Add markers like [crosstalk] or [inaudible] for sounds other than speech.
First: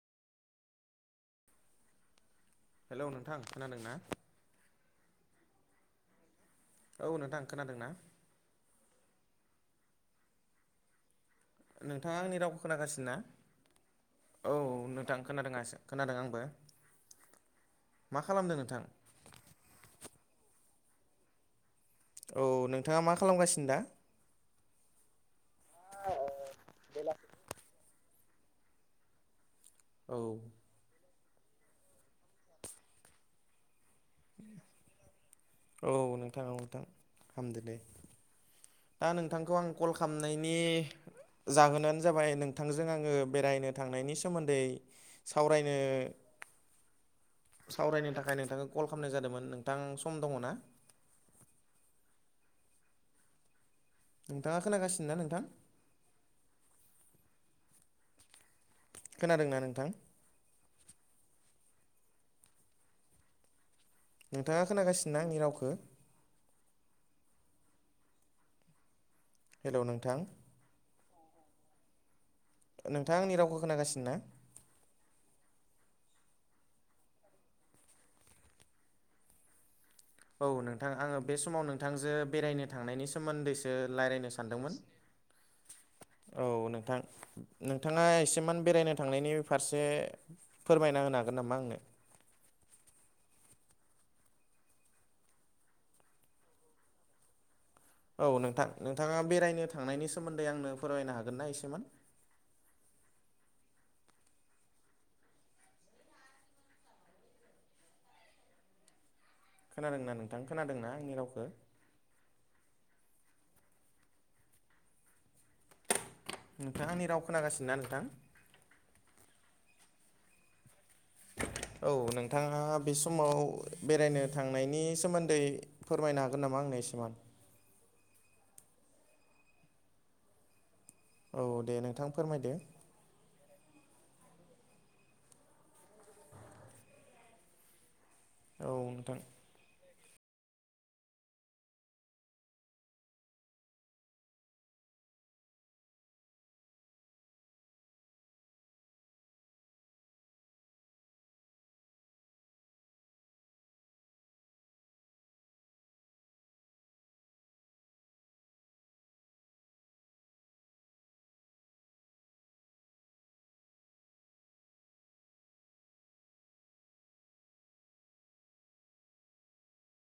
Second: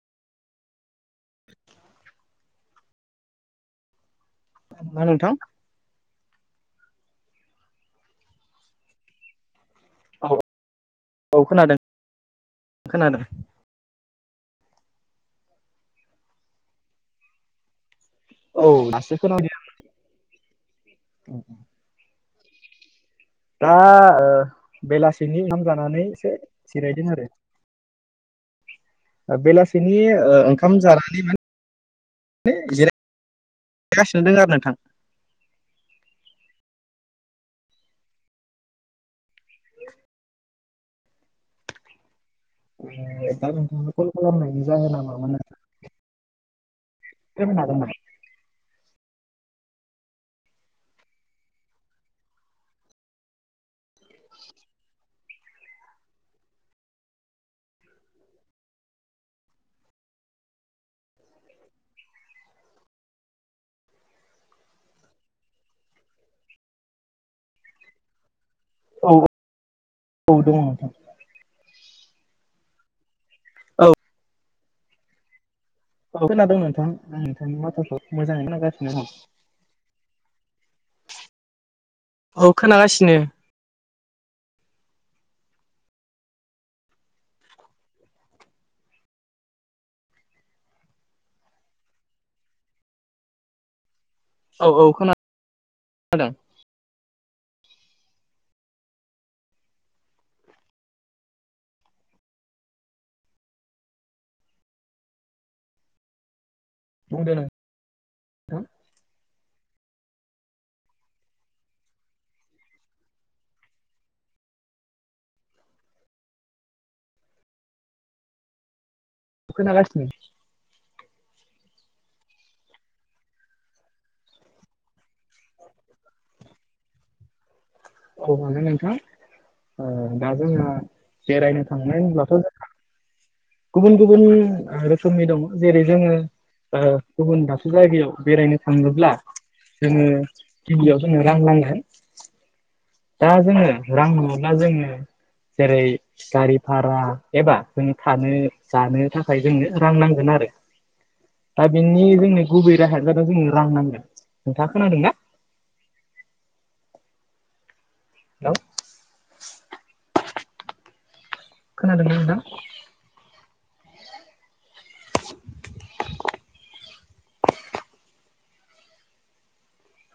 [inaudible] Hello नोंथां खोनादों ना? खोनादों नोंथां? औ नोंथां खोनादों ना? औ औ खोनादों नोंथाङा आंनि रावखौ खोनागासिनो ना? खोनादों औ नोंथां खोनादों खोनादों आंबो। मा खालामदों नोंथां औ दासो खोनादों। औ औ नोंथाङा मा खालामगासिनो दा? दा ओ बेलासिनि ओंखाम जानानै एसे जिरायदों आरो। बेलासिनि औ ओ‌ ओंखाम जानानै मा [unintelligible] [unintelligible] औ नोंथां औ नोंथां हामदो दे। दा नोंथांखौ आं कल खालामनायनि जाहोनानो जाबाय नों नोंथांजों आङो दा बेरायनो नोंथांनो कल थांनायनि खालामनायनि सोमोन्दै जाहोना मामोन नोंथाङा सावरायनो फोरमायनो हागोन नामा सावरायनो थाखाय नोंथांखौ कल खालामनाय जादोंमोन नोंथां सम दङना? नोंथाङा खोनागासिनो ना नोंथां? खोनादोंना नोंथां? नोंथाङा खोनागासिनोना आंनि रावखौ? औ हेलौ नोंथां [unintelligible] नोंथांङा आंनि रावखौ औ खोनागासिनो ना? औ खोनादोंं नोंथां आं नोंथांनि माथोखौ मोजाङैनो खोनागासिनो दं। औ नोंथां आङो बे समाव नोंथांजो औ बेरायनो थांनायनि खोनागासिनो सोमोन्दै सो रायलायनो सानदोंमोन औ नोंथां। नोंथाङा एसेमान बेरायनो थांनायनि फारसे फोरमायना होनो हागोन नामा आंनो? औ औ खोना औ नोंथां नोंथाङा बेरायनो थांनायनि सोमोन्दै आंनो फोरमायनो हागोनना एसेमान? बुंदों नों खोनादों ना नोंथां खोनादोंना आंनि रावखो? नोंथां आंनि राव खोनागासिनोना नोंथां? खोनागासिनो। औ नोंथाङा बे समाव बेरायनो थांनायनि सोमोन्दै फोरमायनो हागोन नामा आंनो एसेमान? औ हागोन नोंथां ओ दा जोंहा औ बेरायनो दे थांनाय नोंथां होनब्लाथ' फोरमायदो जोंहा गुबुन गुबुन ओ रोखोमनि दङ जेरै जोङो ओ गुबुन दाबसे जायगायाव बेरायनो औ थांनोब्ला नोंथां जोंङो गिबियाव जोंनो रां नांगोन। दा जोङो रां नंङाब्ला जोङो जेरै गारि भारा एबा जों थानो जानो थाखाय जोंनो रां नांगोन आरो। दा बिनि जोंनि गुबै राहायानो‌ जादों जोंनो रां नांगोन नोंथाङा खोनादों ना? हेल'। खोनादोंना नोंथां?